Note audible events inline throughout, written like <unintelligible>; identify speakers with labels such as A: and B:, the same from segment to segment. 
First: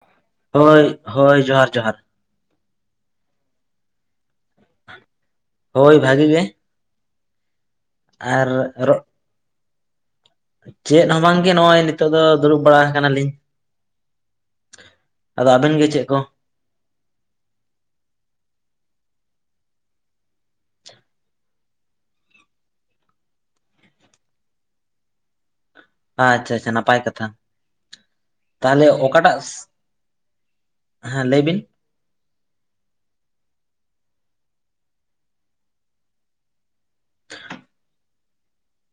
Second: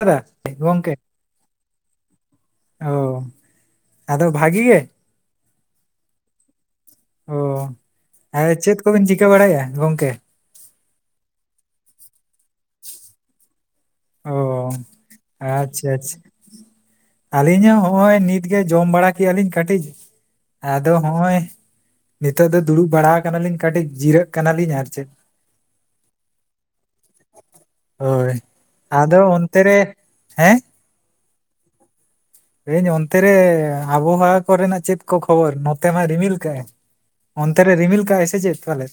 A: ᱫᱟ ᱜᱚᱝᱠᱮ
B: ᱦᱳᱭ ᱦᱳᱭ ᱡᱚᱦᱟᱨ ᱡᱚᱦᱟᱨ
A: ᱚ ᱟᱫᱚ ᱵᱷᱟᱜᱤ ᱜᱮ
B: ᱦᱳᱭ ᱵᱷᱟᱜᱤ ᱜᱮ
A: ᱚ ᱟᱨ ᱪᱮᱫ ᱠᱚᱵᱤᱱ ᱪᱤᱠᱟᱹ ᱵᱟᱲᱟᱭᱮᱫᱟ ᱜᱚᱝᱠᱮ
B: ᱪᱮᱫ ᱦᱚᱸ ᱵᱟᱝᱜᱮ ᱱᱚᱜ ᱚᱭ ᱱᱤᱛᱚᱜ ᱫᱚ ᱫᱩᱲᱩᱵ ᱵᱟᱲᱟ ᱠᱟᱱᱟᱞᱤᱧ
A: ᱚ
B: ᱟᱵᱮᱱ ᱜᱮ
A: ᱟᱼᱪᱷᱟ
B: ᱪᱮᱫ ᱠᱚ
A: ᱟᱼᱪᱷᱟ ᱟᱹᱞᱤᱧ ᱦᱚᱸ ᱦᱚᱜᱼᱚᱭ ᱱᱤᱛᱜᱮ ᱡᱚᱢ ᱵᱟᱲᱟ ᱠᱮᱜᱼᱟ ᱞᱤᱧ ᱠᱟᱹᱴᱤᱡ ᱟᱫᱚ ᱦᱚᱜᱼᱚᱭ ᱱᱤᱛᱳᱜ ᱫᱚ ᱫᱩᱲᱩᱵ ᱵᱟᱲᱟ ᱠᱟᱱᱟᱞᱤᱧ ᱠᱟᱹᱴᱤᱡ ᱡᱤᱨᱟᱹᱜ ᱠᱟᱱᱟᱞᱤᱧ ᱟᱨ ᱪᱮᱫ
B: ᱟᱻᱪᱷᱟ ᱟᱪᱷᱟ ᱱᱟᱯᱟᱭ ᱠᱟᱛᱷᱟ
A: ᱦᱳᱭ
B: ᱛᱟᱦᱞᱮ
A: ᱟᱫᱚ
B: ᱚᱠᱟᱴᱟᱜ
A: ᱚᱱᱛᱮ ᱨᱮ ᱦᱮᱸ
B: ᱦᱮᱸ ᱞᱟᱹᱭ ᱵᱤᱱ
A: ᱞᱟᱹᱭᱟᱧ ᱚᱱᱛᱮᱨᱮ ᱟᱵᱚᱦᱚᱣᱟ ᱠᱚᱨᱮᱱᱟᱜ ᱪᱮᱫ ᱠᱚ ᱠᱷᱚᱵᱚᱨ ᱱᱚᱛᱮ ᱢᱟ ᱨᱤᱢᱤᱞ ᱠᱟᱜᱼᱮ ᱚᱱᱛᱮ ᱨᱮ ᱨᱤᱢᱤᱞ ᱠᱟᱜ ᱟᱭ ᱥᱮ ᱪᱮᱫ ᱯᱟᱞᱮ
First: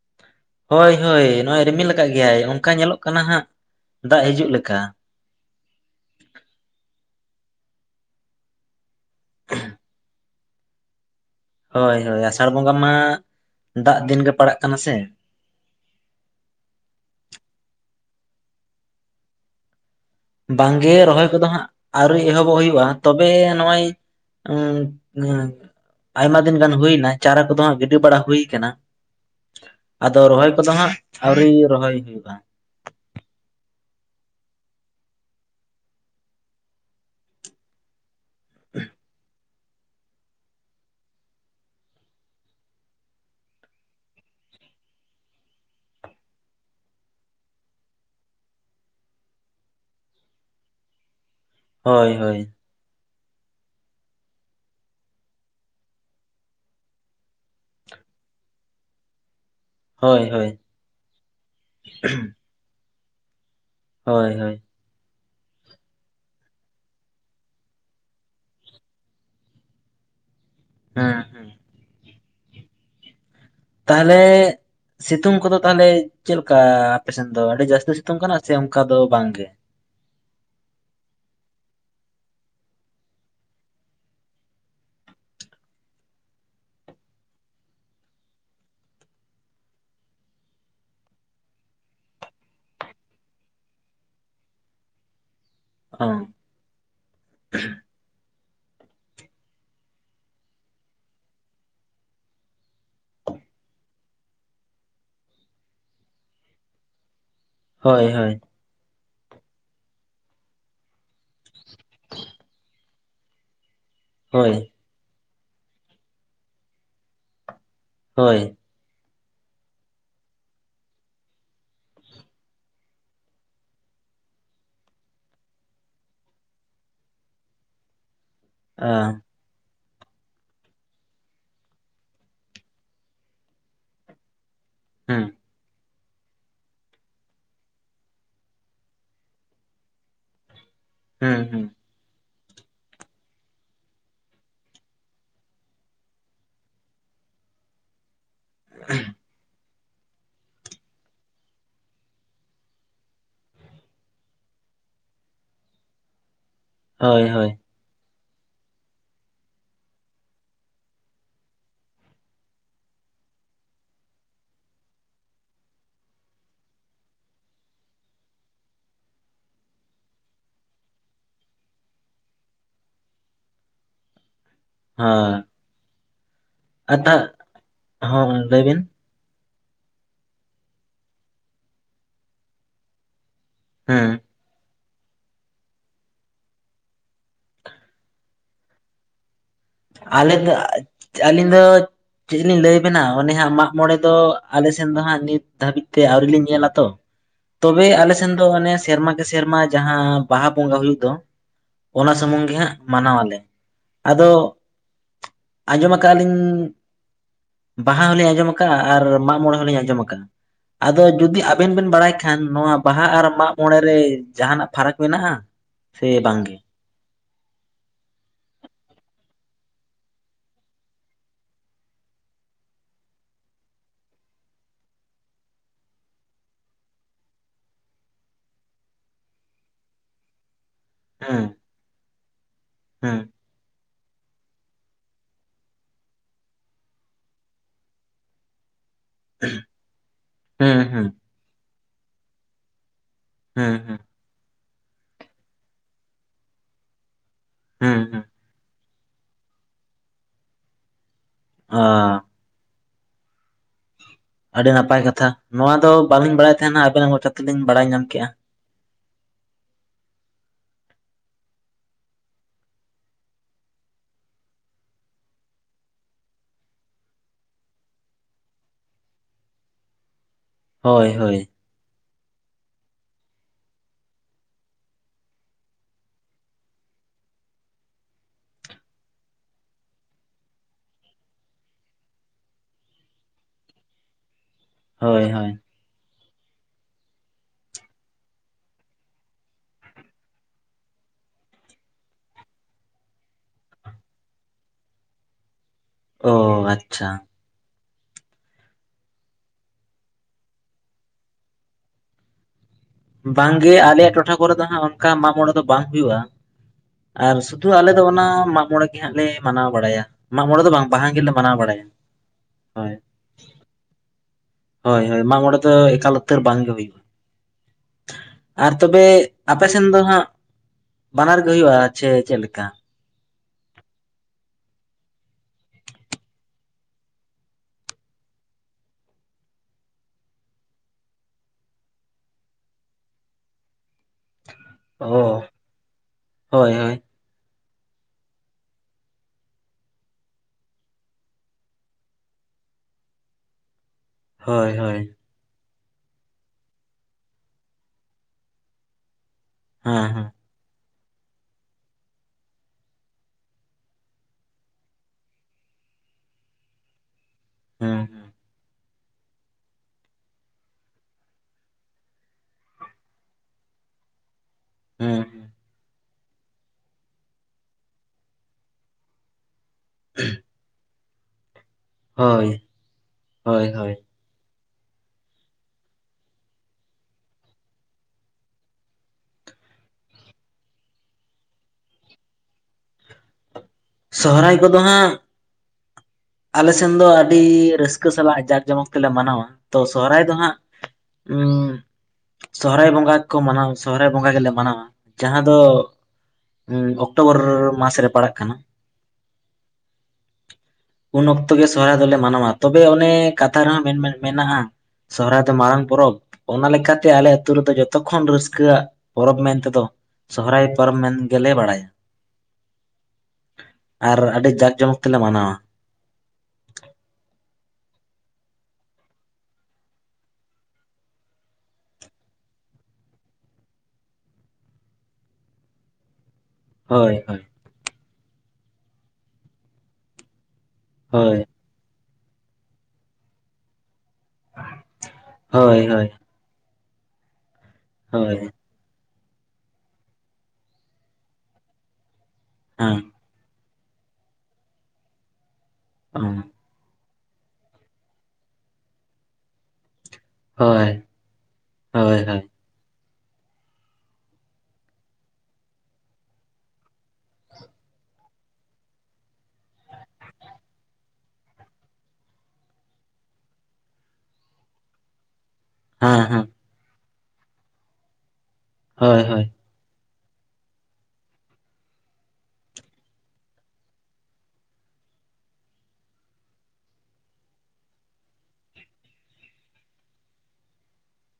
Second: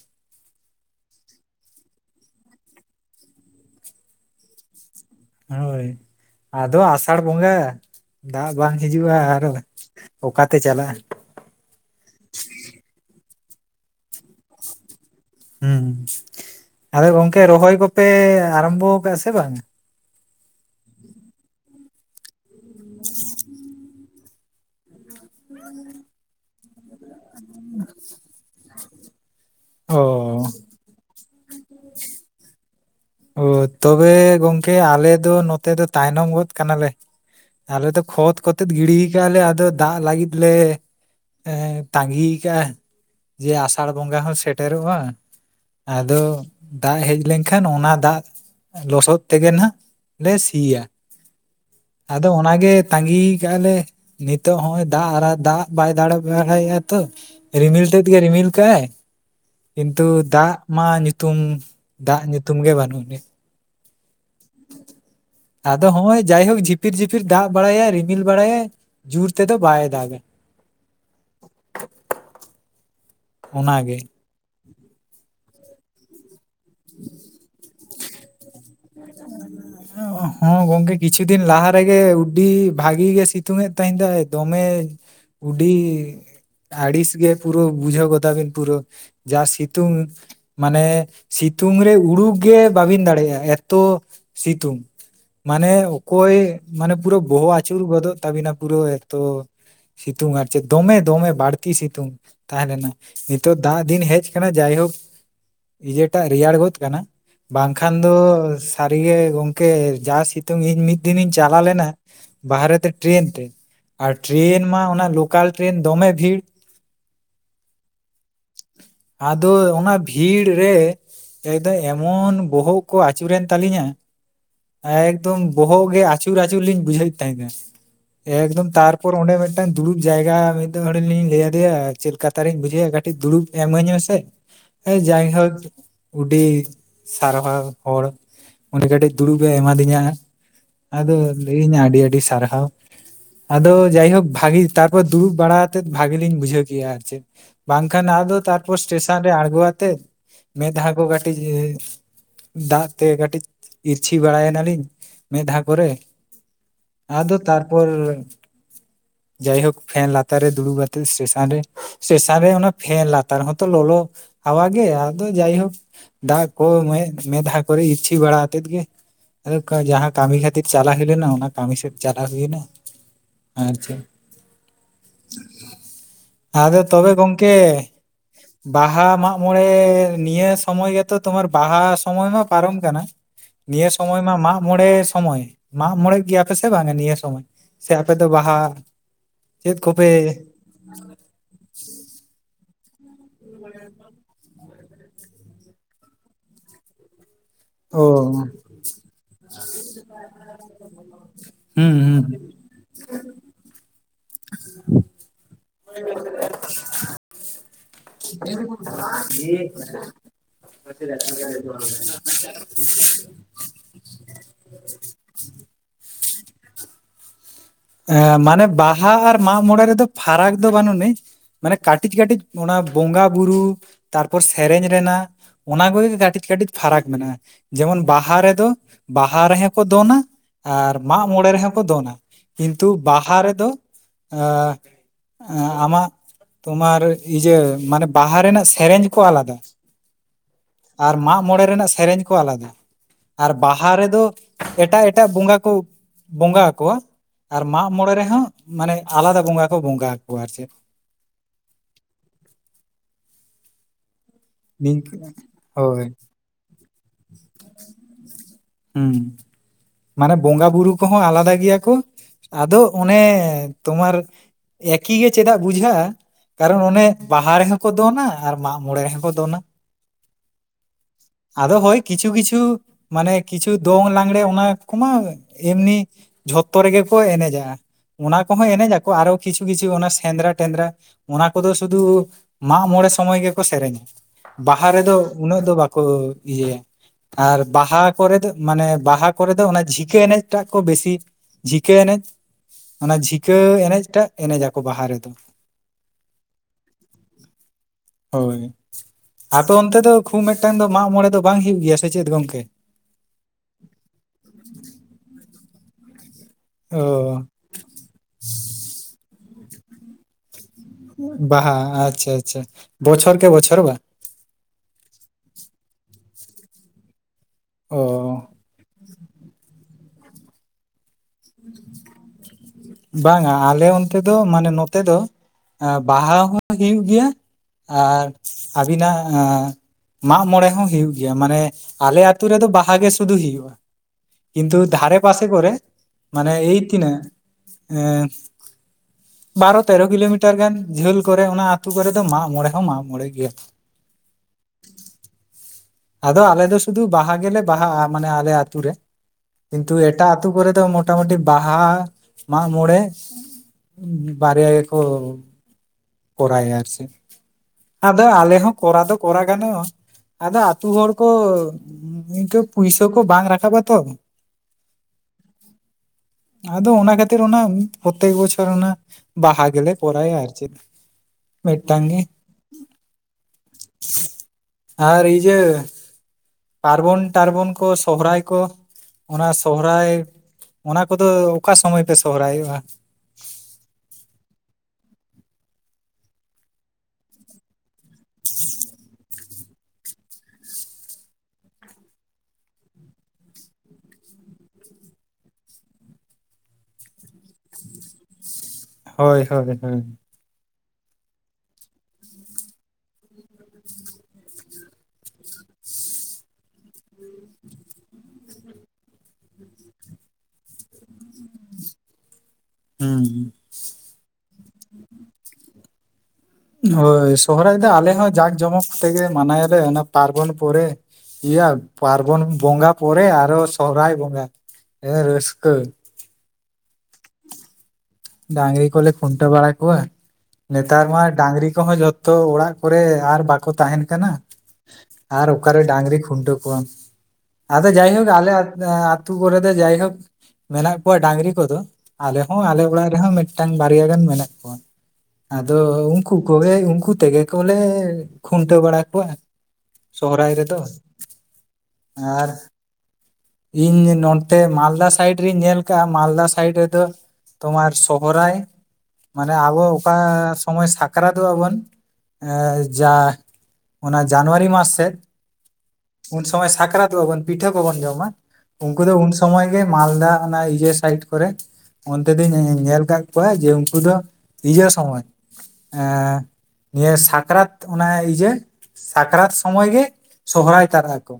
B: ᱦᱳᱭ ᱦᱳᱭ ᱱᱚᱜ ᱚᱭ ᱨᱤᱢᱤᱞ ᱠᱟᱜ ᱜᱮᱭᱟᱭ ᱚᱱᱠᱟ ᱧᱮᱞᱚᱜ ᱠᱟᱱᱟ ᱦᱟᱸᱜ ᱫᱟᱜ ᱦᱤᱡᱩᱜ ᱞᱮᱠᱟ
A: ᱦᱳᱭ ᱟᱫᱚ ᱟᱥᱟᱲ ᱵᱚᱸᱜᱟ ᱫᱟᱜ ᱵᱟᱝ ᱦᱤᱡᱩᱜᱼᱟ ᱟᱨᱚ ᱚᱠᱟᱛᱮ ᱪᱟᱞᱟᱜᱼᱟ
B: ᱦᱳᱭ ᱦᱳᱭ ᱟᱥᱟᱲ ᱵᱚᱸᱜᱟ ᱢᱟ ᱫᱟᱜ ᱫᱤᱱ ᱜᱮ ᱯᱟᱲᱟᱜ ᱠᱟᱱᱟ ᱥᱮ
A: ᱦᱩᱸ ᱟᱫᱚ ᱜᱚᱝᱠᱮ ᱨᱚᱦᱚᱭ ᱠᱚᱯᱮ ᱟᱨᱚᱢᱵᱚ ᱠᱟᱜ ᱥᱮ ᱵᱟᱝ
B: ᱵᱟᱝᱜᱮ ᱨᱚᱦᱚᱭ ᱠᱚᱫᱚ ᱦᱟᱸᱜ ᱟᱹᱣᱨᱤ ᱮᱦᱚᱵᱚᱜ ᱦᱩᱭᱩᱜᱼᱟ ᱛᱚᱵᱮ ᱱᱚᱜᱼᱚᱭ ᱩᱸ ᱮ ᱟᱭᱢᱟ ᱫᱤᱱ ᱜᱟᱱ ᱦᱩᱭᱱᱟ ᱪᱟᱨᱟ ᱠᱚᱫᱚ ᱦᱟᱜ ᱜᱤᱰᱤ ᱵᱟᱲᱟ ᱦᱩᱭ ᱠᱟᱱᱟ
A: ᱚ
B: ᱟᱫᱚ ᱨᱚᱦᱚᱭ ᱠᱚᱫᱚ ᱦᱟᱸᱜ ᱟᱹᱣᱨᱤ ᱨᱚᱦᱚᱭ ᱦᱩᱭᱩᱜᱼᱟ
A: ᱚ ᱛᱚᱵᱮ ᱜᱚᱝᱠᱮ ᱟᱞᱮ ᱫᱚ ᱱᱚᱛᱮ ᱫᱚ ᱛᱟᱭᱱᱚᱢ ᱜᱚᱫᱽ ᱠᱟᱱᱟᱞᱮ ᱟᱞᱮ ᱫᱚ ᱠᱷᱚᱛ ᱠᱚᱛᱮᱫ ᱜᱤᱲᱤ ᱠᱟᱜᱼᱟ ᱞᱮ ᱟᱫᱚ ᱫᱟᱜ ᱞᱟᱹᱜᱤᱫ ᱞᱮ ᱮ ᱛᱟᱸᱜᱤ ᱠᱟᱜᱼᱟ ᱡᱮ ᱟᱥᱟᱲ ᱵᱚᱸᱜᱟ ᱦᱚᱸ ᱥᱮᱴᱮᱨᱚᱜᱼᱟ᱾ ᱟᱫᱚ ᱫᱟᱜ ᱦᱮᱡ ᱞᱮᱱᱠᱷᱟᱱ ᱚᱱᱟ ᱫᱟᱜ ᱞᱚᱥᱚᱫ ᱛᱮᱜᱮ ᱱᱟᱦ ᱞᱮ ᱥᱤᱭᱟ
B: ᱦᱳᱭ
A: ᱟᱫᱚ
B: ᱦᱳᱭ
A: ᱚᱱᱟ ᱜᱮ ᱛᱟᱸᱜᱤ ᱠᱟᱜ‌ ᱟᱞᱮ ᱱᱤᱛᱚᱜ ᱦᱚᱸᱜ ᱚᱭ ᱫᱟᱜ ᱟᱨ ᱫᱟᱜ ᱵᱟᱭ ᱫᱟᱲᱟ ᱵᱟᱲᱟᱭᱮᱫᱼᱟ ᱛᱚ᱾ ᱨᱤᱢᱤᱞ ᱛᱮᱫ ᱜᱮᱭ ᱨᱤᱢᱤᱞ ᱠᱟᱜ ᱟᱭ ᱠᱤᱱᱛᱩ
B: ᱦᱳᱭ
A: ᱫᱟᱜ
B: ᱦᱳᱭ
A: ᱢᱟ ᱧᱩᱛᱩᱢ ᱫᱟᱜ ᱧᱩᱛᱩᱢ ᱜᱮ ᱵᱟᱹᱱᱩᱜ ᱟᱸᱱᱤᱡ᱾
B: ᱦᱳᱭ ᱦᱳᱭ᱾
A: ᱟᱫᱚ ᱦᱚᱸᱜᱼᱚᱭ ᱡᱟᱭᱦᱳᱠ ᱡᱷᱤᱯᱤᱨ ᱡᱷᱤᱯᱤᱨ ᱫᱟᱜ ᱵᱟᱲᱟᱭᱟ ᱨᱤᱢᱤᱞ ᱵᱟᱲᱟᱭᱟ ᱡᱩᱨ ᱛᱮᱫᱚ ᱵᱟᱭ ᱫᱟᱜᱟ᱾
B: ᱦᱮᱸ ᱦᱮᱸ᱾
A: ᱚᱱᱟᱜᱮ
B: ᱛᱟᱦᱚᱞᱮ ᱥᱤᱛᱩᱝ ᱠᱚᱫᱚ ᱛᱟᱦᱚᱞᱮ ᱪᱮᱫ ᱞᱮᱠᱟ ᱟᱯᱮ ᱥᱮᱱ ᱫᱚ ᱟᱹᱰᱤ ᱡᱟᱹᱥᱛᱤ ᱥᱤᱛᱩ ᱠᱟᱱᱟ ᱪᱮ ᱚᱱᱠᱟ ᱫᱚ ᱵᱟᱝ ᱜᱮ
A: ᱦᱚᱸ ᱜᱚᱝᱠᱮ ᱠᱤᱪᱷᱩ ᱫᱤᱱ ᱞᱟᱦᱟ ᱨᱮᱜᱮ ᱩᱹᱰᱤ ᱵᱷᱟᱹᱜᱤ ᱜᱮ ᱥᱤᱛᱩᱝ ᱮᱫ ᱛᱟᱦᱮᱸᱫ ᱫᱚᱭ ᱫᱚᱢᱮ ᱩᱰᱷᱤ ᱟᱲᱤᱥ ᱜᱮ ᱯᱩᱨᱟᱹ ᱵᱩᱡᱷᱟᱹᱣ ᱜᱚᱫᱟ ᱵᱤᱱ ᱯᱩᱨᱟᱹ ᱡᱟ ᱥᱤᱛᱩᱝ ᱢᱟᱱᱮ ᱥᱤᱛᱩᱝ ᱨᱮ ᱩᱲᱩᱠ ᱜᱮ ᱵᱟᱹᱵᱤᱱ ᱫᱟᱲᱮᱭᱟᱜᱼᱟ ᱮᱛ ᱛᱚ ᱥᱤᱛᱩᱝ ᱢᱟᱱᱮ
B: ᱚ
A: ᱚᱠᱚᱭ ᱢᱟᱱᱮ ᱯᱩᱨᱟᱹ ᱵᱚᱦᱚᱜ ᱟᱪᱩᱨ ᱜᱚᱫᱚᱜ ᱛᱟᱵᱤᱱᱟ ᱯᱩᱨᱟᱹ ᱮᱛᱚ ᱥᱤᱛᱩᱝ ᱟᱨ ᱪᱮᱫ ᱫᱚᱢᱮ ᱫᱚᱢᱮ ᱵᱟᱹᱲᱛᱤ ᱥᱤᱛᱩᱝ ᱛᱟᱦᱮ ᱞᱮᱱᱟ ᱱᱤᱛᱚᱜ ᱫᱟᱜ ᱫᱤᱱ ᱦᱮᱡ ᱠᱟᱱᱟ ᱡᱟᱭᱦᱳᱠ ᱤᱭᱟᱹ ᱴᱟᱜ ᱨᱮᱭᱟᱲ ᱜᱚᱫ ᱠᱟᱱᱟ ᱵᱟᱝᱠᱷᱟᱱ
B: ᱦᱳᱭ
A: ᱫᱚ
B: ᱦᱳᱭ
A: ᱥᱟᱹᱨᱤᱜᱮ ᱜᱚᱝᱠᱮ ᱡᱟ ᱥᱤᱛᱩᱝ ᱤᱧ ᱢᱤᱫ ᱫᱤᱱ ᱤᱧ ᱪᱟᱞᱟ ᱞᱮᱱᱟ ᱵᱟᱦᱮᱨᱮ ᱛᱮ ᱴᱮᱨᱮᱱ ᱛᱮ ᱟᱨ
B: ᱦᱳᱭ
A: ᱴᱨᱮᱱ ᱢᱟ ᱚᱱᱟ ᱞᱳᱠᱟᱞ ᱴᱨᱮᱱ ᱫᱚᱢᱮ ᱵᱷᱤᱲ
B: ᱦᱳᱭ᱾
A: ᱟᱫᱚ ᱚᱱᱟ ᱵᱷᱤᱲ ᱨᱮ ᱢᱟᱹᱭᱫᱚ ᱮᱢᱚᱱ ᱵᱚᱦᱚᱜ ᱠᱚ ᱟᱪᱩᱨ ᱮᱱ ᱛᱟᱹᱞᱤᱧᱟ ᱮᱠᱫᱚᱢ ᱵᱚᱦᱚᱜ ᱜᱮ ᱟᱪᱩᱨ ᱟᱪᱩᱨ ᱞᱤᱧ ᱵᱩᱡᱷᱟᱹᱣ ᱮᱫ ᱛᱟᱦᱮᱸᱱᱟ᱾ ᱮᱠᱫᱚᱢ
B: ᱚ
A: ᱛᱟᱨᱯᱚᱨ ᱚᱸᱰᱮ ᱢᱤᱫ ᱴᱮᱱ ᱫᱩᱲᱩᱵ ᱡᱟᱭᱜᱟ ᱢᱤᱫ ᱦᱚᱲᱤᱧ ᱞᱟᱹᱭ ᱟᱫᱮᱭᱟ ᱪᱮᱫ ᱠᱟᱛᱟᱨᱤᱧ ᱵᱩᱡᱷᱟᱹᱜᱮᱼᱟ ᱠᱟᱹᱴᱤᱡ ᱫᱩᱲᱩᱵ ᱮᱢᱟᱹᱧ ᱢᱮᱥᱮ ᱦᱮᱸ
B: ᱦᱩᱸ
A: ᱡᱟᱭᱦᱳᱠ ᱩᱹᱰᱤ ᱥᱟᱨᱦᱟᱣ ᱦᱚᱲ ᱩᱱᱤ ᱠᱟᱹᱴᱤᱡ ᱫᱩᱲᱩᱵ ᱮ ᱮᱢᱟ ᱫᱤᱧᱟ ᱟᱫᱚ
B: ᱦᱩᱸ ᱦᱩᱸ
A: ᱤᱧ ᱟᱰᱤ ᱟᱰᱤ ᱥᱟᱨᱦᱟᱣ᱾ ᱟᱫᱚ ᱡᱟᱭᱦᱳᱠ ᱵᱷᱟᱜᱤ ᱛᱟᱨᱯᱚᱨ ᱫᱩᱲᱩᱵ ᱵᱟᱲᱟ ᱠᱟᱛᱮᱫ ᱵᱷᱟᱜᱤ ᱞᱤᱧ ᱵᱩᱡᱷᱟᱹᱣ ᱠᱮᱜᱼᱟ ᱟᱨ ᱪᱮᱫ᱾ ᱵᱟᱝᱠᱷᱟᱱ ᱟᱫᱚ <unintelligible> ᱛᱟᱨᱯᱚᱨ ᱤᱥᱴᱮᱥᱚᱱ ᱨᱮ ᱟᱬᱜᱚ ᱣᱟᱛᱮᱜ ᱢᱮᱫᱦᱟ ᱠᱚ ᱠᱟᱹᱴᱤᱡ ᱫᱟᱜ ᱛᱮ ᱠᱟᱴᱤᱡ ᱤᱨᱪᱤ ᱵᱟᱲᱟᱭᱮᱱᱟᱞᱤᱧ ᱢᱮᱫᱦᱟ ᱠᱚᱨᱮ
B: ᱦᱳᱭ
A: ᱟᱫᱚ
B: ᱦᱳᱭ
A: ᱛᱟᱨᱯᱚᱨ ᱡᱟᱭᱦᱳᱠ ᱯᱷᱮᱱ ᱞᱟᱛᱟᱨ ᱨᱮ ᱫᱩᱲᱩᱵ ᱟᱛᱮᱜ ᱤᱥᱴᱮᱥᱚᱱ ᱨᱮ ᱤᱥᱴᱮᱥᱚᱱ ᱨᱮ ᱚᱱᱟ ᱯᱷᱮᱱ ᱞᱟᱛᱟᱨ ᱦᱚᱸ ᱛᱚ ᱞᱚᱞᱚ ᱦᱟᱣᱟ ᱜᱮ ᱟᱫᱚ ᱡᱟᱭᱦᱳᱠ᱾ ᱫᱟᱜ ᱠᱚ ᱢᱮᱫ ᱢᱮᱫᱦᱟ ᱠᱚᱨᱮ ᱤᱨᱪᱤ ᱵᱟᱲᱟ ᱛᱮᱫ ᱜᱮ ᱟᱫᱚ ᱡᱟᱦᱟᱸ ᱠᱟᱹᱢᱤ ᱠᱷᱟᱹᱛᱤᱨ ᱪᱟᱞᱟᱣ ᱦᱩᱭ ᱞᱮᱱᱟ ᱚᱱᱟ ᱠᱟᱹᱢᱤ ᱥᱮᱫ ᱪᱟᱞᱟᱣ ᱦᱩᱭᱱᱟ᱾ ᱟᱨ ᱪᱮᱫ᱾
B: ᱦᱟᱸ
A: ᱟᱫᱚ ᱛᱚᱵᱮ ᱜᱚᱝᱠᱮ
B: ᱦᱚᱸ ᱞᱟᱹᱭ ᱵᱤᱱ
A: ᱵᱟᱦᱟ ᱢᱟᱜᱢᱚᱬᱮ ᱱᱤᱭᱟᱹ ᱥᱚᱢᱚᱭ ᱜᱮᱛᱚ ᱛᱳᱢᱟᱨ ᱵᱟᱦᱟ ᱥᱚᱢᱚᱭ ᱢᱟ ᱯᱟᱨᱚᱢ ᱟᱠᱟᱱᱟ᱾ ᱱᱤᱭᱟᱹ
B: ᱦᱮᱸ
A: ᱥᱚᱢᱚᱭ ᱢᱟ ᱢᱟᱜ ᱢᱚᱬᱮ ᱥᱚᱢᱚᱭ᱾ ᱢᱟᱜᱢᱚᱬᱮᱜ ᱜᱮᱭᱟ ᱯᱮ ᱥᱮ ᱵᱟᱝᱟ ᱱᱤᱭᱟᱹ ᱥᱚᱢᱚᱭ? ᱥᱮ ᱟᱯᱮ ᱫᱚ ᱵᱟᱦᱟ ᱪᱮᱫ ᱠᱚᱯᱮ
B: ᱟᱞᱮ ᱫᱚ ᱟᱹᱞᱤᱧ ᱫᱚ ᱪᱮᱫ ᱞᱤᱧ ᱞᱟᱹᱭ ᱟᱵᱤᱱᱟ ᱚᱱᱮ ᱦᱟᱸᱜ ᱢᱟᱜᱢᱚᱬᱮ ᱫᱚ ᱟᱞᱮ ᱥᱮᱱ ᱫᱚ ᱦᱟᱸᱜ ᱱᱤᱛ ᱫᱷᱟᱹᱵᱤᱡ ᱛᱮ ᱟᱹᱣᱨᱤ ᱞᱤᱧ ᱧᱮᱞᱟ ᱛᱚ᱾ ᱛᱚᱵᱮ
A: ᱚ
B: ᱟᱞᱮ ᱥᱮᱱ ᱫᱚ ᱚᱱᱮ ᱥᱮᱨᱢᱟ ᱠᱮ ᱥᱮᱨᱢᱟ ᱡᱟᱦᱟᱸ ᱵᱟᱦᱟ ᱵᱚᱸᱜᱟ ᱦᱩᱭᱩᱜ ᱫᱚ
A: ᱦᱩᱸ
B: ᱚᱱᱟ
A: ᱦᱩᱸ
B: ᱥᱩᱢᱩᱝ ᱜᱮ ᱦᱟᱸᱜ ᱢᱟᱱᱟᱣᱟᱞᱮ ᱟᱫᱚ ᱟᱸᱡᱚᱢ ᱠᱟᱜᱼᱟ ᱞᱤᱧ ᱵᱟᱦᱟ ᱦᱚᱸᱞᱤᱧ ᱟᱸᱡᱚᱢ ᱠᱟᱜᱼᱟ ᱟᱨ ᱢᱟᱜ ᱢᱚᱬᱮ ᱦᱚᱞᱤᱧ ᱟᱸᱡᱚᱢ ᱠᱟᱜᱼᱟ᱾ ᱟᱫᱚ ᱡᱩᱫᱤ ᱟᱵᱮᱱ ᱵᱮᱱ ᱵᱟᱲᱟᱭ ᱠᱷᱟᱱ ᱱᱚᱣᱟ ᱵᱟᱦᱟ ᱟᱨ ᱢᱟᱜ ᱢᱚᱬᱮ ᱨᱮ ᱡᱟᱦᱱᱟᱜ ᱯᱷᱟᱨᱟᱠ ᱢᱮᱱᱟᱜᱼᱟ ᱥᱮ ᱵᱟᱝ ᱜᱮ
A: ᱟ ᱢᱟᱱᱮ ᱵᱟᱦᱟ ᱟᱨ ᱢᱟᱜ ᱢᱚᱬᱮ ᱨᱮᱫᱚ ᱯᱷᱟᱨᱟᱠ ᱫᱚ ᱵᱟᱹᱱᱩᱜ ᱱᱤᱡ ᱢᱟᱱᱮ ᱠᱟᱹᱴᱤᱡ ᱠᱟᱹᱴᱤᱡ ᱚᱱᱟ ᱵᱚᱸᱜᱟ ᱵᱩᱨᱩ ᱛᱟᱨᱯᱚᱨ ᱥᱮᱨᱮᱧ ᱨᱮᱱᱟᱜ ᱚᱱᱟ ᱠᱚᱜᱮ ᱠᱟᱹᱴᱤᱡ ᱠᱟᱹᱴᱤᱡ ᱯᱷᱟᱨᱟᱠ ᱢᱮᱱᱟᱜᱼᱟ ᱡᱮᱢᱚᱱ ᱵᱟᱦᱟ ᱨᱮᱫᱚ ᱵᱟᱦᱟ ᱨᱮᱦᱚᱸ ᱠᱚ ᱫᱚᱱᱟ ᱟᱨ ᱢᱟᱜ ᱢᱚᱬᱮ
B: ᱦᱩᱸ
A: ᱨᱮᱦᱚᱸ ᱠᱚ ᱫᱚᱱᱟ ᱠᱤᱱᱛᱩ
B: ᱦᱩᱸ
A: ᱵᱟᱦᱟ ᱨᱮᱫᱚ ᱟᱸ ᱟᱸ ᱟᱢᱟᱜ ᱛᱳᱢᱟᱨ ᱤᱭᱟᱹ ᱢᱟᱱᱮ ᱵᱟᱦᱟ ᱨᱮᱱᱟᱜ ᱥᱮᱨᱮᱧ ᱠᱚ ᱟᱞᱟᱫᱟ
B: ᱦᱩᱸ ᱦᱩᱸ
A: ᱟᱨ ᱢᱟᱜᱢᱚᱬᱮ ᱨᱮᱱᱟᱜ ᱥᱮᱨᱮᱧ ᱠᱚ ᱟᱞᱟᱫᱟ ᱾ ᱟᱨ
B: ᱦᱩᱸ
A: ᱵᱟᱦᱟ
B: ᱦᱩᱸ
A: ᱨᱮᱫᱚ ᱮᱴᱟᱜ ᱮᱴᱟᱜ ᱵᱚᱸᱜᱟ ᱠᱚ ᱵᱚᱸᱜᱟ ᱟᱠᱚᱣᱟ ᱟᱨ ᱢᱟᱜ
B: ᱦᱩᱸ
A: ᱢᱚᱬᱮ
B: ᱦᱩᱸ
A: ᱨᱮᱦᱚᱸ ᱢᱟᱱᱮ ᱟᱞᱟᱫᱟ ᱵᱚᱸᱜᱟ ᱠᱚ ᱵᱚᱸᱜᱟ ᱟᱠᱚᱣᱟ ᱟᱨ ᱪᱮᱫ
B: ᱟᱸ ᱟᱹᱰᱤ ᱱᱟᱯᱟᱭ
A: ᱱᱤᱝᱠᱟᱹ
B: ᱠᱟᱛᱷᱟ ᱱᱚᱣᱟ ᱫᱚ
A: ᱦᱳᱭ
B: ᱵᱟᱞᱤᱧ ᱵᱟᱲᱟᱭ ᱛᱟᱦᱮᱱᱟ ᱟᱵᱮᱱ ᱜᱚᱴᱟ ᱛᱮᱞᱤᱧ ᱵᱟᱲᱟᱭ ᱧᱟᱢ ᱠᱮᱼᱟ
A: ᱦᱩᱸ ᱢᱟᱱᱮ ᱵᱚᱸᱜᱟ ᱵᱩᱨᱩ ᱠᱚᱦᱚᱸ ᱟᱞᱟᱫᱟ ᱜᱮᱭᱟ ᱠᱚ ᱟᱫᱚ ᱚᱱᱮ ᱛᱳᱢᱟᱨ ᱮᱠᱤ ᱜᱮ ᱪᱮᱫᱟᱜ ᱵᱩᱡᱷᱟᱹᱜᱼᱟ ᱠᱟᱨᱚᱱ ᱚᱱᱮ ᱵᱟᱦᱟ ᱨᱮᱦᱚᱸ ᱠᱚ ᱫᱚᱱᱟ ᱟᱨ ᱢᱟᱜ ᱢᱚᱬᱮ ᱨᱮᱦᱚᱸ ᱠᱚ ᱫᱚᱱᱟ
B: ᱦᱳᱭ ᱦᱳᱭ
A: ᱟᱫᱚ ᱦᱳᱭ ᱠᱤᱪᱷᱩ ᱠᱤᱪᱷᱩ ᱢᱟᱱᱮ ᱠᱤᱪᱷᱩ ᱫᱚᱝ ᱞᱟᱜᱽᱲᱮ ᱚᱱᱟ ᱠᱚᱢᱟ ᱮᱢᱱᱤ ᱡᱚᱛᱚ ᱨᱮᱜᱮ ᱠᱚ ᱮᱱᱮᱡᱟ ᱚᱱᱟ ᱠᱚᱦᱚᱸ ᱮᱱᱮᱡ ᱟᱠᱚ ᱟᱨᱚ ᱠᱤᱪᱷᱩ ᱠᱤᱪᱷᱩ ᱚᱱᱟ ᱥᱮᱸᱫᱽᱨᱟ ᱴᱮᱸᱫᱽᱨᱟ ᱚᱱᱟ ᱠᱚᱫᱚ ᱥᱩᱫᱩ ᱢᱟᱜᱢᱚᱬᱮ ᱥᱚᱢᱚᱭ ᱜᱮᱠᱚ ᱥᱮᱨᱮᱧᱟ ᱾ ᱵᱟᱦᱟ ᱨᱮᱫᱚ
B: ᱦᱳᱭ ᱦᱳᱭ
A: ᱩᱱᱟᱹᱜ ᱫᱚ ᱵᱟᱠᱚ ᱤᱭᱟᱹᱭᱟᱼᱼ ᱟᱨ ᱵᱟᱦᱟ ᱠᱚᱨᱮ ᱫᱚ, ᱢᱟᱱᱮ ᱵᱟᱦᱟ ᱠᱚᱨᱮ ᱫᱚ ᱚᱱᱟ ᱡᱷᱤᱠᱟᱹ ᱮᱱᱮᱡ ᱴᱟᱜ ᱠᱚ ᱵᱮᱥᱤᱼᱼ ᱡᱷᱤᱠᱟᱹ ᱮᱱᱮᱡ, ᱚᱱᱟ ᱡᱷᱤᱠᱟᱹ ᱮᱱᱮᱡᱴᱟᱜ ᱮᱱᱮᱡᱟᱠᱚ ᱵᱟᱦᱟ ᱨᱮᱫᱚ᱾
B: ᱚ ᱟᱪᱪᱷᱟ ᱾
A: ᱦᱳᱭ, ᱟᱫᱚ ᱚᱱᱛᱮ ᱫᱚ ᱠᱷᱩᱵᱽ ᱢᱤᱫᱴᱟᱹᱝ ᱫᱚ ᱢᱟᱜ ᱢᱚᱬᱮ ᱫᱚ ᱵᱟᱝ ᱦᱩᱭᱩᱜᱭ ᱜᱮᱭᱟ ᱥᱮ ᱪᱮᱫ ᱜᱚᱝᱠᱮ?
B: ᱵᱟᱝᱜᱮ, ᱟᱞᱮᱭᱟᱜ ᱴᱚᱴᱷᱟ ᱠᱚᱨᱮ ᱫᱚ ᱦᱟᱸᱜ ᱚᱱᱠᱟ ᱢᱟᱜ ᱢᱚᱬᱮ ᱫᱚ ᱵᱟᱝ ᱦᱩᱭᱩᱜᱼᱟ ᱾ ᱟᱨᱼᱼ
A: ᱚ
B: ᱥᱤᱱᱩ <unintelligible> ᱟᱞᱮ ᱫᱚ ᱚᱱᱟ ᱢᱟᱜ ᱢᱚᱬᱮ ᱜᱮ ᱦᱟᱸᱜ ᱞᱮ ᱢᱟᱱᱟᱣ ᱵᱟᱲᱟᱭᱟ ᱾ ᱢᱟᱜ ᱢᱚᱬᱮ ᱫᱚ ᱵᱟᱝ, ᱵᱟᱦᱟᱼᱼ
A: ᱵᱟᱦᱟ, ᱟᱪᱪᱷᱟ ᱟᱪᱪᱷᱟ ᱵᱚᱪᱷᱚᱨ ᱠᱮ ᱵᱚᱪᱚᱨ ᱵᱟ᱾
B: ᱦᱳᱭ ᱦᱳᱭ, ᱢᱟᱜ ᱢᱚᱬᱮ ᱫᱚ ᱮᱠᱟᱞ ᱩᱛᱟᱹᱨ ᱵᱟᱝ ᱜᱮ ᱦᱩᱭᱩᱜᱼᱟ ᱾
A: ᱚ
B: ᱟᱨ ᱛᱚᱵᱮ, ᱟᱯᱮᱥᱮᱱ ᱫᱚ ᱦᱟᱸᱜ ᱵᱟᱱᱟᱨ ᱜᱮ ᱦᱩᱭᱩᱜᱼᱟ ᱥᱮ ᱪᱮᱫ ᱞᱮᱠᱟ?
A: ᱵᱟᱝᱟ ᱟᱞᱮ ᱚᱱᱛᱮ ᱫᱚ ᱢᱟᱱᱮ ᱱᱚᱛᱮ ᱫᱚ ᱵᱟᱦᱟ ᱦᱚᱸ ᱦᱩᱭᱩᱜ ᱜᱮᱭᱟ ᱾ ᱟ ᱟᱹᱵᱤᱱᱟᱜ ᱟᱼᱼ ᱢᱟᱜ ᱢᱚᱬᱮ ᱦᱚᱸ ᱦᱩᱭᱩᱜ ᱜᱮᱭᱟ, ᱢᱟᱱᱮ ᱟᱞᱮ ᱟᱛᱩ ᱨᱮᱫᱚ ᱵᱟᱦᱟ ᱜᱮ ᱥᱩᱫᱷᱩ ᱦᱩᱭᱩᱜᱼᱟ ᱾ ᱠᱤᱱᱛᱩ
B: ᱚ
A: ᱫᱷᱟᱨᱮ ᱯᱟᱥᱮ ᱠᱚᱨᱮ, ᱢᱟᱱᱮ ᱮ
B: ᱦᱳᱭ ᱦᱳᱭ
A: ᱛᱤᱱᱮ <unintelligible> ᱟᱼᱼ ᱵᱟᱨᱚ ᱛᱮᱨᱚ ᱠᱤᱞᱳᱢᱤᱴᱟᱨ ᱜᱟᱱ ᱡᱷᱟᱹᱞ ᱠᱚᱨᱮ ᱚᱱᱟ ᱟᱹᱛᱩ ᱠᱚᱨᱮ ᱫᱚ ᱢᱟᱜ ᱢᱚᱬᱮ ᱦᱚᱸ ᱢᱟᱜ ᱢᱚᱬᱮᱜ ᱜᱮᱭᱟ ᱾ <unintelligible>
B: ᱦᱳᱭ ᱦᱳᱭ ᱾
A: ᱟᱫᱚ ᱟᱞᱮ ᱫᱚ ᱥᱩᱫᱩ ᱵᱟᱦᱟ ᱜᱮᱞᱮ ᱵᱟᱦᱟᱜᱼᱟ, ᱢᱟᱱᱮ ᱟᱞᱮ ᱟᱛᱩ ᱨᱮ ᱾ ᱠᱤᱱᱛᱩ
B: ᱦᱮᱸ ᱦᱮᱸ
A: ᱮᱴᱟᱜ ᱟᱹᱛᱩ ᱠᱚᱨᱮ ᱫᱚ ᱢᱳᱴᱟᱢᱩᱴᱤ ᱵᱟᱦᱟᱼᱼ ᱢᱟᱜ ᱢᱚᱬᱮ ᱵᱟᱨᱭᱟ ᱜᱮ ᱠᱚᱼᱼ ᱠᱚᱨᱟᱭ ᱟᱨᱥ <unintelligible> ᱤ
B: ᱦᱮᱸ
A: ᱟᱫᱚ ᱟᱞᱮ ᱦᱚᱸ ᱠᱚᱨᱟᱣ ᱫᱚ ᱠᱚᱨᱟᱣ ᱜᱟᱱᱚᱜᱻᱟ, ᱟᱫᱚ ᱟᱹᱛᱩ ᱦᱚᱲ ᱠᱚᱼᱼ ᱠᱤᱱᱛᱩ ᱯᱩᱭᱥᱟᱹ ᱠᱚ ᱵᱟᱝ ᱨᱟᱠᱟᱵᱼᱟ ᱛᱚ᱾
B: ᱦᱮᱸ
A: ᱟᱫᱚ ᱚᱱᱟ ᱠᱷᱟᱹᱛᱤᱨ ᱚᱱᱟ ᱯᱨᱚᱛᱛᱮᱠ ᱵᱚᱪᱷᱚᱨ ᱚᱱᱟ ᱵᱟᱦᱟ ᱜᱮᱞᱮ ᱠᱚᱨᱟᱭᱟ ᱟᱨ ᱪᱮᱫ ᱾ ᱢᱤᱫᱴᱟᱝ ᱜᱮ
B: ᱦᱳᱭ ᱦᱳᱭ ᱦᱳᱭ
A: ᱟᱨ ᱤᱭᱟᱹ, ᱯᱟᱨᱵᱚᱱ ᱴᱟᱨᱵᱚᱱ ᱠᱚ ᱥᱚᱦᱨᱟᱭ ᱠᱚ ᱾ ᱚᱱᱟ ᱥᱚᱦᱨᱟᱭ, ᱚᱱᱟ ᱠᱚᱫᱚ ᱚᱠᱟ ᱥᱚᱢᱚᱭ ᱯᱮ ᱥᱚᱦᱨᱟᱭᱚᱜᱼᱟ?
B: ᱥᱚᱦᱨᱟᱭ ᱠᱚᱫᱚ ᱦᱟᱸᱜ, ᱟᱞᱮ ᱥᱮᱱ ᱫᱚ ᱟᱹᱰᱤ ᱨᱟᱹᱥᱼᱼ ᱨᱟᱹᱥᱠᱟᱹ ᱥᱟᱞᱟᱜ ᱡᱟᱠ ᱡᱚᱢᱚᱠ ᱛᱮᱞᱮ ᱢᱟᱱᱟᱣᱟ, ᱛᱚ ᱥᱚᱨᱦᱟᱭ ᱫᱚ ᱦᱟᱸᱜ ᱩᱸᱼᱼ ᱥᱚᱦᱨᱟᱭ ᱵᱚᱸᱜᱟ ᱠᱚ ᱢᱟᱱᱟᱣᱟ, ᱥᱚᱦᱨᱟᱭ ᱵᱚᱸᱜᱟ ᱜᱮᱞᱮ ᱢᱟᱱᱟᱣᱟ ᱡᱟᱦᱟᱸ ᱫᱚ, <unintelligible> ᱚᱠᱴᱳᱵᱚᱨ ᱢᱟᱥ ᱨᱮ ᱯᱟᱲᱟᱜ ᱠᱟᱱᱟ ᱾
A: ᱦᱳᱭ ᱦᱳᱭ ᱦᱳᱭ ᱾
B: ᱩᱱ ᱚᱠᱛᱚ ᱜᱮ ᱥᱚᱨᱦᱟᱭ ᱫᱚᱞᱮ ᱢᱟᱱᱟᱣᱟ, ᱛᱚᱵᱮ ᱚᱱᱮ ᱠᱟᱛᱷᱟ ᱨᱮᱦᱚᱸ ᱢᱮ ᱢᱮᱱᱟᱜᱼᱟᱼᱼ ᱥᱚᱦᱨᱟᱭ ᱫᱚ ᱢᱟᱨᱟᱝ ᱯᱚᱨᱚᱵᱽ ᱾ ᱚᱱᱟ ᱞᱮᱠᱟᱛᱮ ᱟᱞᱮ ᱟᱹᱛᱩ ᱨᱮᱫᱚ ᱡᱚᱛᱚᱠᱷᱚᱱ ᱨᱟᱹᱥᱠᱟᱹᱼᱟᱜ ᱯᱚᱨᱚᱵᱽ ᱢᱮᱱ ᱛᱮᱫᱚ, ᱥᱚᱦᱚᱨᱟᱭ ᱯᱚᱨᱚᱵᱽ ᱢᱮᱱ ᱜᱮᱞᱮ ᱵᱟᱲᱟᱭ ᱾
A: ᱦᱩᱸ
B: ᱟᱨ ᱟᱹᱰᱤ ᱡᱟᱸᱠ ᱡᱚᱢᱚᱠ ᱛᱮᱞᱮ ᱢᱟᱱᱟᱣᱟ ᱾
A: ᱦᱳᱭ ᱥᱚᱦᱨᱟᱭ ᱫᱚ ᱟᱞᱮ ᱦᱚᱸ ᱡᱟᱸᱠ ᱡᱚᱢᱚᱠᱛᱮ ᱢᱟᱱᱟᱭᱟᱞᱮ ᱚᱱᱟ ᱯᱟᱨᱵᱚᱱ ᱯᱚᱨᱮ ᱾ ᱼᱼᱭᱟ ᱯᱟᱨᱵᱚᱱ ᱵᱚᱸᱜᱟ ᱯᱚᱨᱮ ᱟᱨ ᱥᱚᱨᱦᱟᱭ ᱵᱚᱸᱜᱟ ᱦ <unintelligible> ᱨᱟᱹᱥᱠᱟᱹ
B: ᱦᱳᱭ ᱦᱳᱭ
A: ᱰᱟᱝᱨᱤ ᱠᱚᱞᱮ ᱠᱷᱩᱱᱴᱟᱹᱣ ᱵᱟᱲᱟ ᱠᱚᱣᱟ, ᱱᱮᱛᱟᱨ ᱢᱟ
B: ᱦᱳᱭ
A: ᱰᱟᱝᱨᱤ ᱠᱚᱦᱚᱸ ᱡᱚᱛᱼᱼ ᱛᱚ ᱚᱲᱟᱜ ᱠᱚᱨᱮ ᱟᱨ ᱵᱟᱠᱚ ᱛᱟᱸᱦᱮᱱ ᱠᱟᱱᱟ ᱾ ᱟᱨ
B: ᱦᱳᱭ
A: ᱚᱠᱟᱨᱮ
B: ᱦᱳᱭ
A: ᱰᱟᱝᱨᱤ ᱠᱷᱩᱱᱴᱟᱹᱣ ᱠᱚᱣᱟᱢ, ᱟᱫᱚ ᱡᱟᱭᱦᱳᱠ
B: ᱦᱳᱭ
A: ᱟᱞᱮᱼᱼ ᱟᱹᱛᱩ ᱠᱚᱨᱮ ᱫᱚ ᱡᱟᱭᱦᱳᱠ ᱢᱮᱱᱟᱜ ᱠᱚᱣᱟ ᱰᱟᱝᱨᱤ ᱠᱚᱫᱚ, ᱟᱞᱮ ᱦᱚᱸ ᱟᱞᱮ
B: ᱦᱮᱸ
A: ᱚᱲᱟᱜᱼᱼ ᱨᱮᱸᱦᱚ ᱢᱤᱫᱴᱟᱝ ᱵᱟᱨᱭᱟ ᱜᱟᱱ ᱢᱮᱱᱟᱜ ᱠᱚᱣᱟ, ᱟᱫᱚ ᱩᱱᱠᱩ ᱠᱚᱜᱮ ᱩᱱᱠᱩ ᱛᱮᱜᱮᱼᱼ ᱠᱚᱞᱮ ᱠᱷᱩᱱᱴᱟᱹᱣ ᱵᱟᱲᱟ ᱠᱚᱣᱟ, ᱥᱚᱦᱨᱟᱭ ᱨᱮᱫᱚ ᱾
B: ᱦᱳᱭ ᱦᱳᱭ ᱼ ᱦᱳᱭ
A: ᱤᱧ ᱱᱚᱱᱛᱮ ᱢᱟᱞᱫᱟ ᱥᱟᱭᱤᱰ ᱨᱤᱧ ᱧᱮᱞ ᱠᱟᱠ ᱢᱟᱞᱫᱟ ᱥᱟᱭᱤᱰ ᱨᱮᱫᱚ ᱛᱳᱢᱟᱨ ᱥᱚᱦᱚᱨᱟᱭ ᱢᱟᱱᱮ ᱟᱵᱚ ᱚᱠᱟ ᱥᱚᱢᱚᱭ ᱥᱟᱠᱨᱟᱛᱚᱜ ᱟᱵᱚᱱ ᱮ ᱡᱟ ᱚᱱᱟ ᱡᱟᱱᱩᱣᱟᱨᱤ ᱢᱟᱥ ᱥᱮᱫ᱾
B: ᱦᱮᱸ
A: ᱩᱱ
B: ᱦᱮᱸ
A: ᱥᱚᱢᱚᱭ ᱥᱟᱠᱨᱟᱛ ᱟᱵᱚᱱ ᱯᱤᱴᱷᱟᱹ ᱠᱚᱵᱚᱱ ᱡᱚᱢᱟ ᱾ ᱩᱱᱠᱩ ᱫᱚ
B: ᱦᱳᱭ
A: ᱩᱱ
B: ᱦᱳᱭ
A: ᱥᱚᱢᱚᱭ ᱢᱟᱞᱫᱟ ᱚᱱᱟ ᱤᱭᱟᱹ ᱥᱟᱭᱤᱰ ᱠᱚᱨᱮ ᱚᱱᱛᱮ ᱫᱚᱧᱼᱼᱼ ᱧᱮᱞ ᱠᱟᱠ ᱠᱚᱣᱟ ᱡᱮ ᱩᱱᱠᱩ ᱫᱚ ᱵᱤᱡᱚᱭ ᱥᱚᱢᱚᱭ ᱮᱸᱻ ᱱᱤᱭᱟᱹ ᱥᱟᱠᱨᱟᱛ ᱚᱱᱟ ᱤᱭᱟᱹ ᱥᱟᱠᱨᱟᱛ ᱥᱚᱢᱚᱭ ᱜᱮ ᱥᱚᱦᱨᱟᱭ ᱛᱚᱨᱟᱜ ᱟᱠᱚ᱾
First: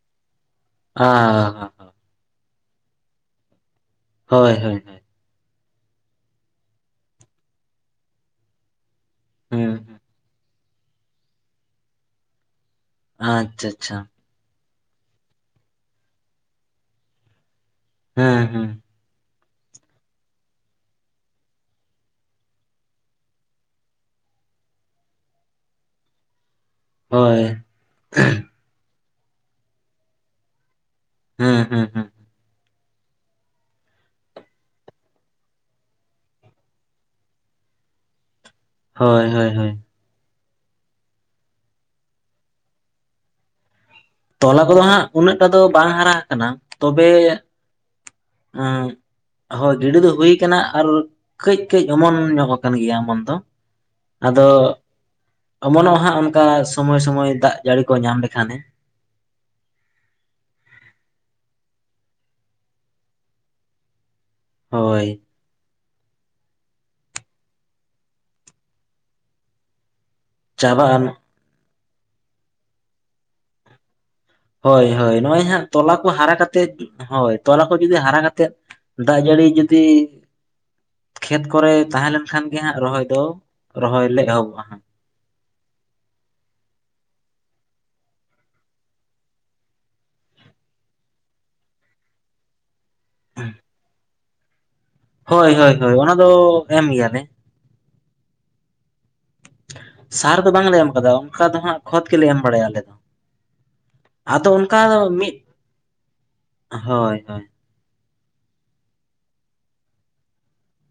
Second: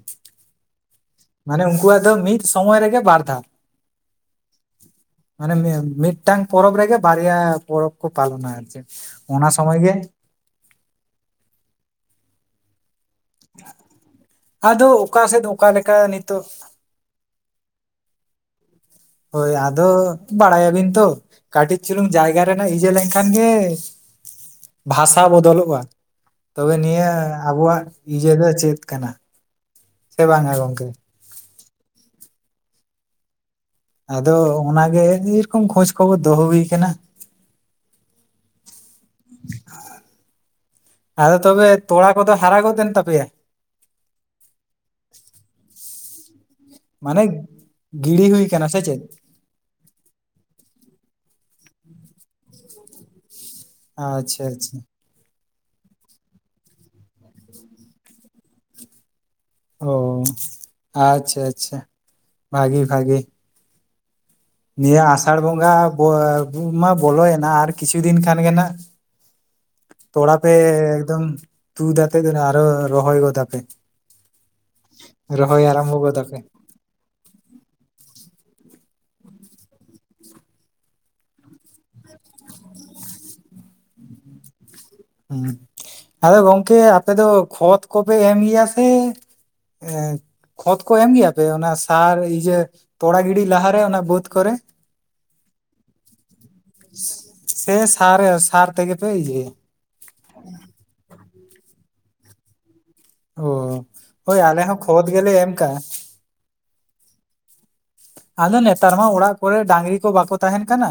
A: ᱢᱟᱱᱮ ᱩᱱᱠᱩᱣᱟᱼᱜ ᱫᱚ ᱢᱤᱫ ᱥᱚᱢᱚᱭ ᱨᱮᱜᱮ ᱵᱟᱨ ᱫᱷᱟᱣ
B: ᱦᱳᱭ ᱼ ᱦᱳᱭ
A: ᱢᱟᱱᱮ ᱢᱤᱫᱴᱟᱝ ᱯᱚᱨᱚᱵᱽ ᱨᱮᱜᱮ ᱵᱟᱨᱭᱟ ᱯᱚᱨᱚᱵᱽ ᱠᱚ ᱯᱟᱞᱚᱱᱟ᱾ ᱟᱨ ᱪᱮᱫ ᱚᱱᱟ ᱥᱚᱢᱚᱭ ᱜᱮ
B: ᱦᱩᱸ ᱟᱪᱷᱟ - ᱟᱪᱪᱷᱟ
A: ᱟᱫᱚ ᱚᱠᱟ ᱥᱮᱫ ᱚᱠᱟ ᱞᱮᱠᱟ ᱱᱤᱛᱚᱜ
B: ᱦᱩᱸ - ᱦᱩᱸ
A: ᱦᱳᱭ ᱟᱫᱚ ᱵᱟᱲᱟᱭᱟᱵᱤᱱ ᱛᱚ ᱠᱟᱹᱴᱤᱡ ᱪᱩᱞᱩᱝ ᱡᱟᱭᱜᱟ ᱨᱮᱱᱟᱜ ᱤᱭᱟᱹ ᱞᱮᱱᱠᱷᱟᱱ ᱜᱮ! ᱵᱷᱟᱥᱟ ᱵᱚᱫᱚᱞᱚᱜᱼᱟ᱾ ᱛᱚᱵᱮ ᱱᱤᱭᱟᱹ
B: ᱦᱳᱭ
A: ᱟᱵᱚᱣᱟᱜ ᱤᱭᱟᱹ ᱫᱚ ᱪᱮᱫ ᱠᱟᱱᱟ᱾ ᱥᱮ ᱵᱟᱝ ᱦᱸ ᱜᱚᱝᱠᱮ?
B: ᱦᱩᱸ - ᱦᱩᱸ - ᱦᱩᱸ
A: ᱟᱫᱚ ᱚᱱᱟᱜᱮ ᱮ ᱨᱚᱠᱚᱢ ᱠᱷᱚᱡᱽ, ᱠᱷᱚᱵᱚᱨ, ᱫᱚᱦᱚ ᱦᱩᱭ ᱠᱟᱱᱟ᱾
B: ᱦᱳᱭ ᱻ ᱦᱳᱭ ᱻ ᱦᱳᱭ
A: ᱟᱫᱚ ᱛᱚᱵᱮ ᱛᱚᱲᱟ ᱠᱚᱫᱚ ᱦᱟᱨᱟ ᱜᱚᱫ ᱮᱱ ᱛᱟᱯᱮᱭᱟ?
B: ᱛᱚᱞᱟ ᱠᱚᱫᱚ ᱦᱟᱸᱜ ᱩᱱᱟᱹᱜ ᱴᱟ ᱫᱚ ᱵᱟᱝ ᱦᱟᱨᱟ ᱟᱠᱟᱱᱟ᱾ ᱛᱚᱵᱮ
A: ᱢᱟᱱᱮ ᱜᱤᱲᱤ ᱦᱩᱭ ᱠᱟᱱᱟ ᱥᱮ ᱪᱮᱫ?
B: ᱦᱳᱭ ᱜᱤᱰᱤ ᱫᱚ ᱦᱩᱭ ᱠᱟᱱᱟ ᱟᱨ ᱠᱟᱹᱡ ᱠᱟᱹᱡ ᱚᱢᱚᱱ ᱧᱚᱜ ᱟᱠᱟᱱ ᱜᱮᱭᱟ ᱚᱢᱚᱱ ᱫᱚ
A: ᱟᱪᱪᱷᱟ
B: ᱟᱫᱚ
A: ᱟᱪᱪᱷᱟ
B: ᱚᱢᱚᱱᱚᱜᱼᱟ ᱦᱟᱸᱜ ᱚᱱᱠᱟ ᱥᱚᱢᱚᱭ ᱥᱚᱢᱚᱭ ᱫᱟᱜ ᱡᱟᱹᱲᱤ ᱠᱚ ᱧᱟᱢ ᱞᱮᱠᱷᱟᱱ ᱮ
A: ᱚ ᱟᱪᱪᱷᱟ ᱼ ᱟᱪᱪᱷᱟ, ᱵᱷᱟᱜᱮ ᱼ ᱵᱷᱟᱜᱮ ᱱᱤᱭᱟᱹ
B: ᱦᱳᱭ
A: ᱟᱸᱥᱟᱲ ᱵᱚᱸᱜᱟ ᱢᱟ ᱵᱚᱞᱚᱭ ᱮᱱᱟ ᱟᱨ ᱠᱤᱪᱷᱩ ᱫᱤᱱ ᱠᱷᱟᱱ ᱜᱮ ᱱᱟᱸᱦᱜ᱾ ᱛᱚᱲᱟ ᱯᱮ
B: ᱪᱟᱵᱟᱜᱼᱟ
A: ᱮᱠᱫᱚᱢ ᱛᱩᱫᱟ ᱟᱛᱮ ᱜᱮ ᱱᱟᱸᱦᱜ ᱟᱨᱚ ᱨᱚᱦᱚᱭ ᱜᱚᱫᱟ ᱯᱮ᱾
B: ᱦᱳᱭ ᱼ ᱦᱳᱭ ᱱᱚᱸᱜᱼᱚᱭ ᱦᱟᱸᱜ ᱛᱚᱞᱟ ᱠᱚ ᱦᱟᱨᱟ
A: ᱜᱚᱫᱟᱯᱮ
B: ᱠᱟᱛᱮᱜᱼᱼᱼ ᱦᱳᱭ ᱛᱚᱞᱟ ᱠᱚ ᱡᱩᱫᱤ ᱦᱟᱨᱟ ᱠᱟᱛᱮᱫ ᱫᱟᱜ ᱡᱟᱹᱲᱤ ᱡᱩᱫᱤᱼᱼᱼ ᱠᱷᱮᱛ ᱠᱚᱨᱮ ᱛᱟᱦᱮᱸ ᱞᱮᱱ ᱠᱷᱟᱱ ᱜᱮ ᱦᱟᱸᱜ ᱨᱚᱦᱚᱭ ᱫᱚ ᱨᱚᱦᱚᱭ ᱞᱮ ᱮᱦᱚᱵᱼᱟ᱾ ᱦᱟᱸᱜ
A: ᱜᱚᱝᱠᱮ ᱟᱯᱮ ᱫᱚ ᱠᱷᱚᱛ ᱠᱚᱯᱮ ᱮᱢ ᱜᱮᱭᱟ ᱥᱮ ᱮ ᱠᱷᱚᱛ ᱠᱚ ᱮᱢ ᱜᱮᱭᱟ ᱯᱮ ᱚᱱᱟ ᱥᱟᱨ ᱤᱭᱟᱹ ᱛᱚᱲᱟ ᱜᱤᱰᱤ ᱞᱟᱦᱟ ᱨᱮ ᱚᱱᱟ ᱵᱟᱹᱛ ᱠᱚᱨᱮ?
B: ᱦᱳᱭ ᱼ ᱦᱳᱭ ᱼ ᱦᱳᱭ ᱚᱱᱟ ᱫᱚ ᱮᱢ ᱜᱮᱭᱟᱞᱮ᱾
A: ᱥᱮ ᱥᱟᱨ ᱥᱟᱨ ᱛᱮᱜᱮ ᱯᱮ ᱤᱭᱟᱹᱭ ᱟ᱾
B: ᱥᱟᱨ ᱫᱚ ᱵᱟᱝ ᱞᱮ ᱮᱢ ᱠᱟᱫᱟ ᱚᱱᱠᱟ ᱫᱚ ᱦᱟᱸᱜ ᱠᱷᱚᱛ ᱜᱮᱞᱮ ᱮᱢ ᱵᱟᱲᱟᱭᱟ᱾ ᱟᱞᱮ ᱫᱚ᱾
A: ᱚ ᱦᱳᱭ
B: ᱟᱫᱚ
A: ᱟᱞᱮ ᱦᱚᱸ
B: ᱚᱱᱠᱟ
A: ᱠᱷᱚᱛ ᱜᱮᱞᱮ
B: ᱢᱤᱫ
A: ᱮᱢ ᱠᱟᱜᱼᱟ
B: ᱦᱳᱭ ᱼ ᱦᱳᱭ
A: ᱟᱫᱚ ᱱᱮᱛᱟᱨ ᱢᱟ ᱚᱲᱟᱜ ᱠᱚᱨᱮᱜ ᱰᱟᱝᱨᱤ ᱠᱚ ᱵᱟᱠᱚ ᱛᱟᱦᱮᱱ ᱠᱟᱱᱟ᱾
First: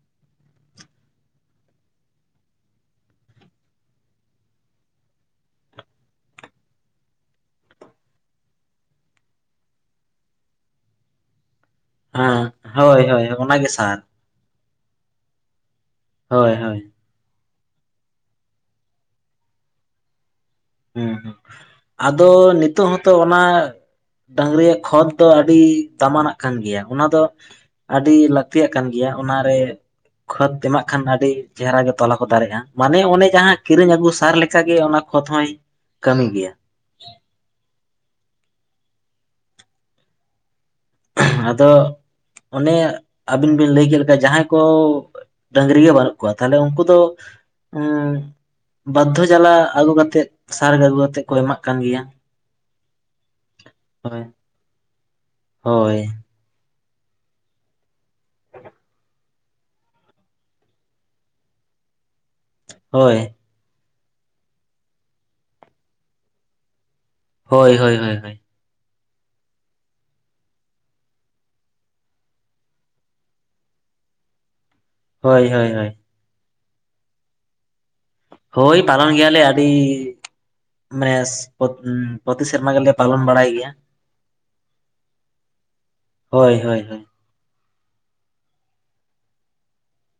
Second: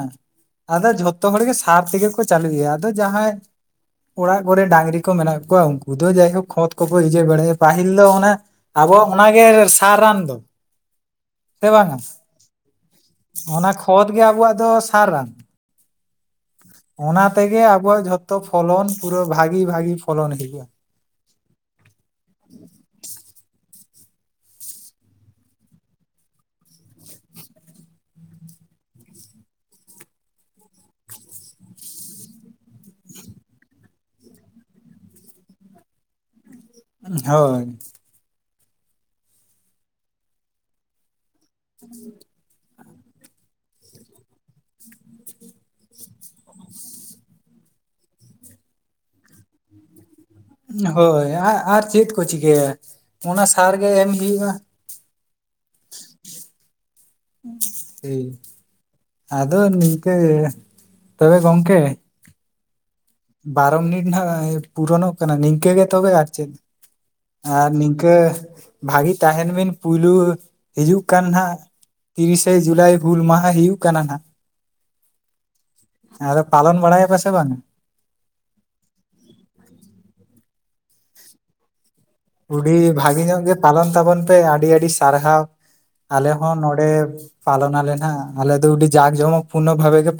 A: ᱟᱫᱚ ᱡᱷᱚᱛᱚ ᱦᱚᱲ ᱜᱮ ᱥᱟᱨ ᱛᱮᱜᱮ ᱠᱚ ᱪᱟᱹᱞᱩᱼᱭᱟ᱾ ᱟᱫᱚ ᱡᱟᱦᱟᱸᱭ ᱚᱲᱟᱜ ᱠᱚᱨᱮ ᱰᱟᱝᱨᱤ ᱠᱚ ᱢᱮᱱᱟᱜ ᱠᱚᱣᱟ ᱩᱱᱠᱩ ᱫᱚ ᱡᱟᱭᱦᱳᱠ ᱠᱷᱚᱛ ᱠᱚᱼᱠᱚ ᱤᱭᱟᱹ ᱵᱟᱲᱟᱭᱼᱟ ᱾ᱯᱟᱹᱦᱤᱞ ᱫᱚ ᱚᱱᱟ ᱟᱵᱚᱣᱟᱼᱜ ᱚᱱᱟ ᱜᱮ ᱥᱟᱨ ᱨᱟᱱ ᱫᱚ᱾ ᱥᱮ ᱵᱟᱝᱟ᱾
B: ᱦᱮᱸ ᱦᱳᱭ ᱦᱳᱭ ᱚᱱᱟᱜᱮ
A: ᱚᱱᱟ
B: ᱥᱟᱨ
A: ᱠᱷᱚᱛ ᱜᱮ ᱟᱵᱚᱣᱟᱼᱜ ᱫᱚ ᱥᱟᱨ ᱨᱟᱱ
B: ᱦᱳᱭ ᱼ ᱦᱳᱭ
A: ᱚᱱᱟ ᱛᱮᱜᱮ ᱟᱵᱚᱣᱟᱼᱜ ᱡᱷᱚᱛᱚ ᱯᱷᱚᱞᱚᱱ ᱯᱩᱨᱟᱹ ᱵᱷᱟᱜᱤ ᱼ ᱵᱷᱟᱜᱤ ᱯᱷᱚᱞᱚᱱ ᱦᱩᱭᱩᱼᱟ᱾
B: ᱦᱩᱸ ᱼ ᱦᱩᱸ ᱟᱫᱚ ᱱᱤᱛᱚᱜ ᱦᱚᱸᱛᱚ ᱚᱱᱟᱼᱼ ᱰᱟᱹᱝᱨᱤᱭᱟᱜ ᱠᱷᱚᱛ ᱫᱚ ᱟᱹᱰᱤ ᱫᱟᱢ ᱟᱱᱟᱜ ᱠᱟᱱ ᱜᱮᱭᱟ ᱾ ᱚᱱᱟ ᱫᱚ ᱟᱹᱰᱤ ᱞᱟᱹᱠᱛᱤᱭᱟᱜ ᱠᱟᱱ ᱜᱮᱭᱟ ᱚᱱᱟ ᱨᱮ ᱠᱷᱚᱛ ᱮᱢᱟᱜ ᱠᱷᱟᱱ ᱟᱹᱰᱤ ᱪᱮᱦᱨᱟ ᱜᱮ ᱛᱚᱞᱟ ᱠᱚ ᱫᱟᱨᱮᱜᱼᱟ ᱾ ᱢᱟᱱᱮ ᱚᱱᱮ ᱡᱟᱦᱟᱸ ᱠᱤᱨᱤᱧ ᱟᱹᱜᱩ ᱥᱟᱨ ᱞᱮᱠᱟ ᱜᱮ ᱚᱱᱟ ᱠᱷᱚᱛ ᱦᱚᱸᱭ ᱠᱟᱹᱢᱤ ᱜᱮᱭᱟ ᱾
A: ᱦᱳᱭ ᱾
B: ᱛᱚ ᱚᱱᱮ ᱟᱹᱵᱤᱱ ᱵᱤᱱ ᱞᱟᱹᱭ ᱠᱮᱫ ᱞᱮᱠᱟ ᱡᱟᱦᱟᱸᱭ ᱠᱚ ᱰᱟᱹᱝᱨᱤ ᱜᱮ ᱵᱟᱹᱱᱩᱜ ᱠᱚᱣᱟ ᱛᱟᱦᱞᱮ ᱩᱱᱠᱩ ᱫᱚ ᱩᱸ ᱵᱟᱫᱽᱫᱷᱚ ᱡᱟᱞᱟ ᱟᱹᱜᱩ ᱠᱟᱛᱮᱫ ᱾
A: ᱦᱳᱭ ᱟᱨ ᱟᱨ ᱪᱮᱫ ᱠᱚ ᱪᱤᱠᱟᱹᱭᱟ ᱚᱱᱟ ᱥᱟᱨ ᱜᱮ ᱮᱢ
B: ᱦᱳᱭ
A: ᱦᱩᱭᱩᱜᱼᱟ ᱾
B: ᱦᱳᱭ ᱾
A: ᱦᱩᱸ ᱟᱫᱚ ᱱᱤᱝᱠᱟᱹ, ᱛᱚᱵᱮ ᱜᱚᱝᱠᱮ
B: ᱦᱳᱭ ᱾
A: ᱵᱟᱨᱚ ᱢᱤᱱᱤᱴ ᱱᱟᱸᱜ ᱯᱩᱨᱚᱱᱼᱚᱜ ᱠᱟᱱᱟ, ᱱᱤᱝᱠᱟᱹ ᱜᱮ ᱛᱚᱵᱮ ᱟᱨ ᱪᱮᱫ ᱾ ᱟᱨ
B: ᱦᱳᱭ ᱦᱳᱭ
A: ᱱᱤᱝᱠᱟᱹ
B: ᱦᱳᱭ ᱦᱳᱭ
A: ᱵᱷᱟᱹᱜᱤ ᱛᱟᱦᱮᱱ ᱵᱤᱱ ᱯᱩᱭᱞᱳ ᱦᱤᱡᱩᱜ ᱠᱟᱱ ᱱᱟᱸᱜ ᱛᱤᱨᱤᱥᱮ ᱡᱩᱞᱟᱭ ᱦᱩᱞ ᱢᱟᱦᱟ ᱦᱩᱭᱩᱜ ᱠᱟᱱᱟ ᱱᱟᱸᱜ ᱾
B: ᱦᱳᱭ ᱦᱳᱭ ᱦᱳᱭ ᱾
A: ᱟᱫᱚ ᱯᱟᱞᱚᱱ ᱵᱟᱲᱟᱭ ᱟᱠᱚ ᱥᱮ ᱵᱟᱝᱟ ᱻ
B: ᱦᱳᱭ ᱯᱟᱞᱚᱱ ᱜᱮᱭᱟ ᱞᱮ ᱟᱹᱰᱤ, ᱢᱟᱱᱮ ᱯᱨᱚᱛᱤ ᱥᱮᱨᱢᱟ
A: ᱩᱰᱤ
B: ᱜᱮᱞᱮ
A: ᱵᱷᱟᱹᱜᱤ
B: ᱯᱟᱞᱚᱱ
A: ᱧᱚᱸᱜ
B: ᱵᱟᱲᱟᱭ
A: ᱜᱮ
B: ᱜᱮᱭᱟ
A: ᱯᱟᱞᱚᱱ ᱛᱟᱵᱚᱱ ᱯᱮ ᱟᱹᱰᱤ ᱟᱹᱰᱤ ᱥᱟᱨᱦᱟᱣ ᱾ ᱟᱞᱮ
B: ᱦᱳᱭ
A: ᱦᱚᱸ
B: ᱦᱳᱭ
A: ᱱᱚᱰᱮ
B: ᱦᱳᱭ
A: ᱯᱟᱞᱚᱱ ᱟᱞᱮ ᱱᱟᱸᱜ ᱟᱞᱮ ᱩᱰᱤ ᱡᱟᱸᱠ ᱡᱚᱢᱚᱠ ᱯᱩᱨᱱᱚ ᱵᱷᱟᱵᱮ ᱜᱮ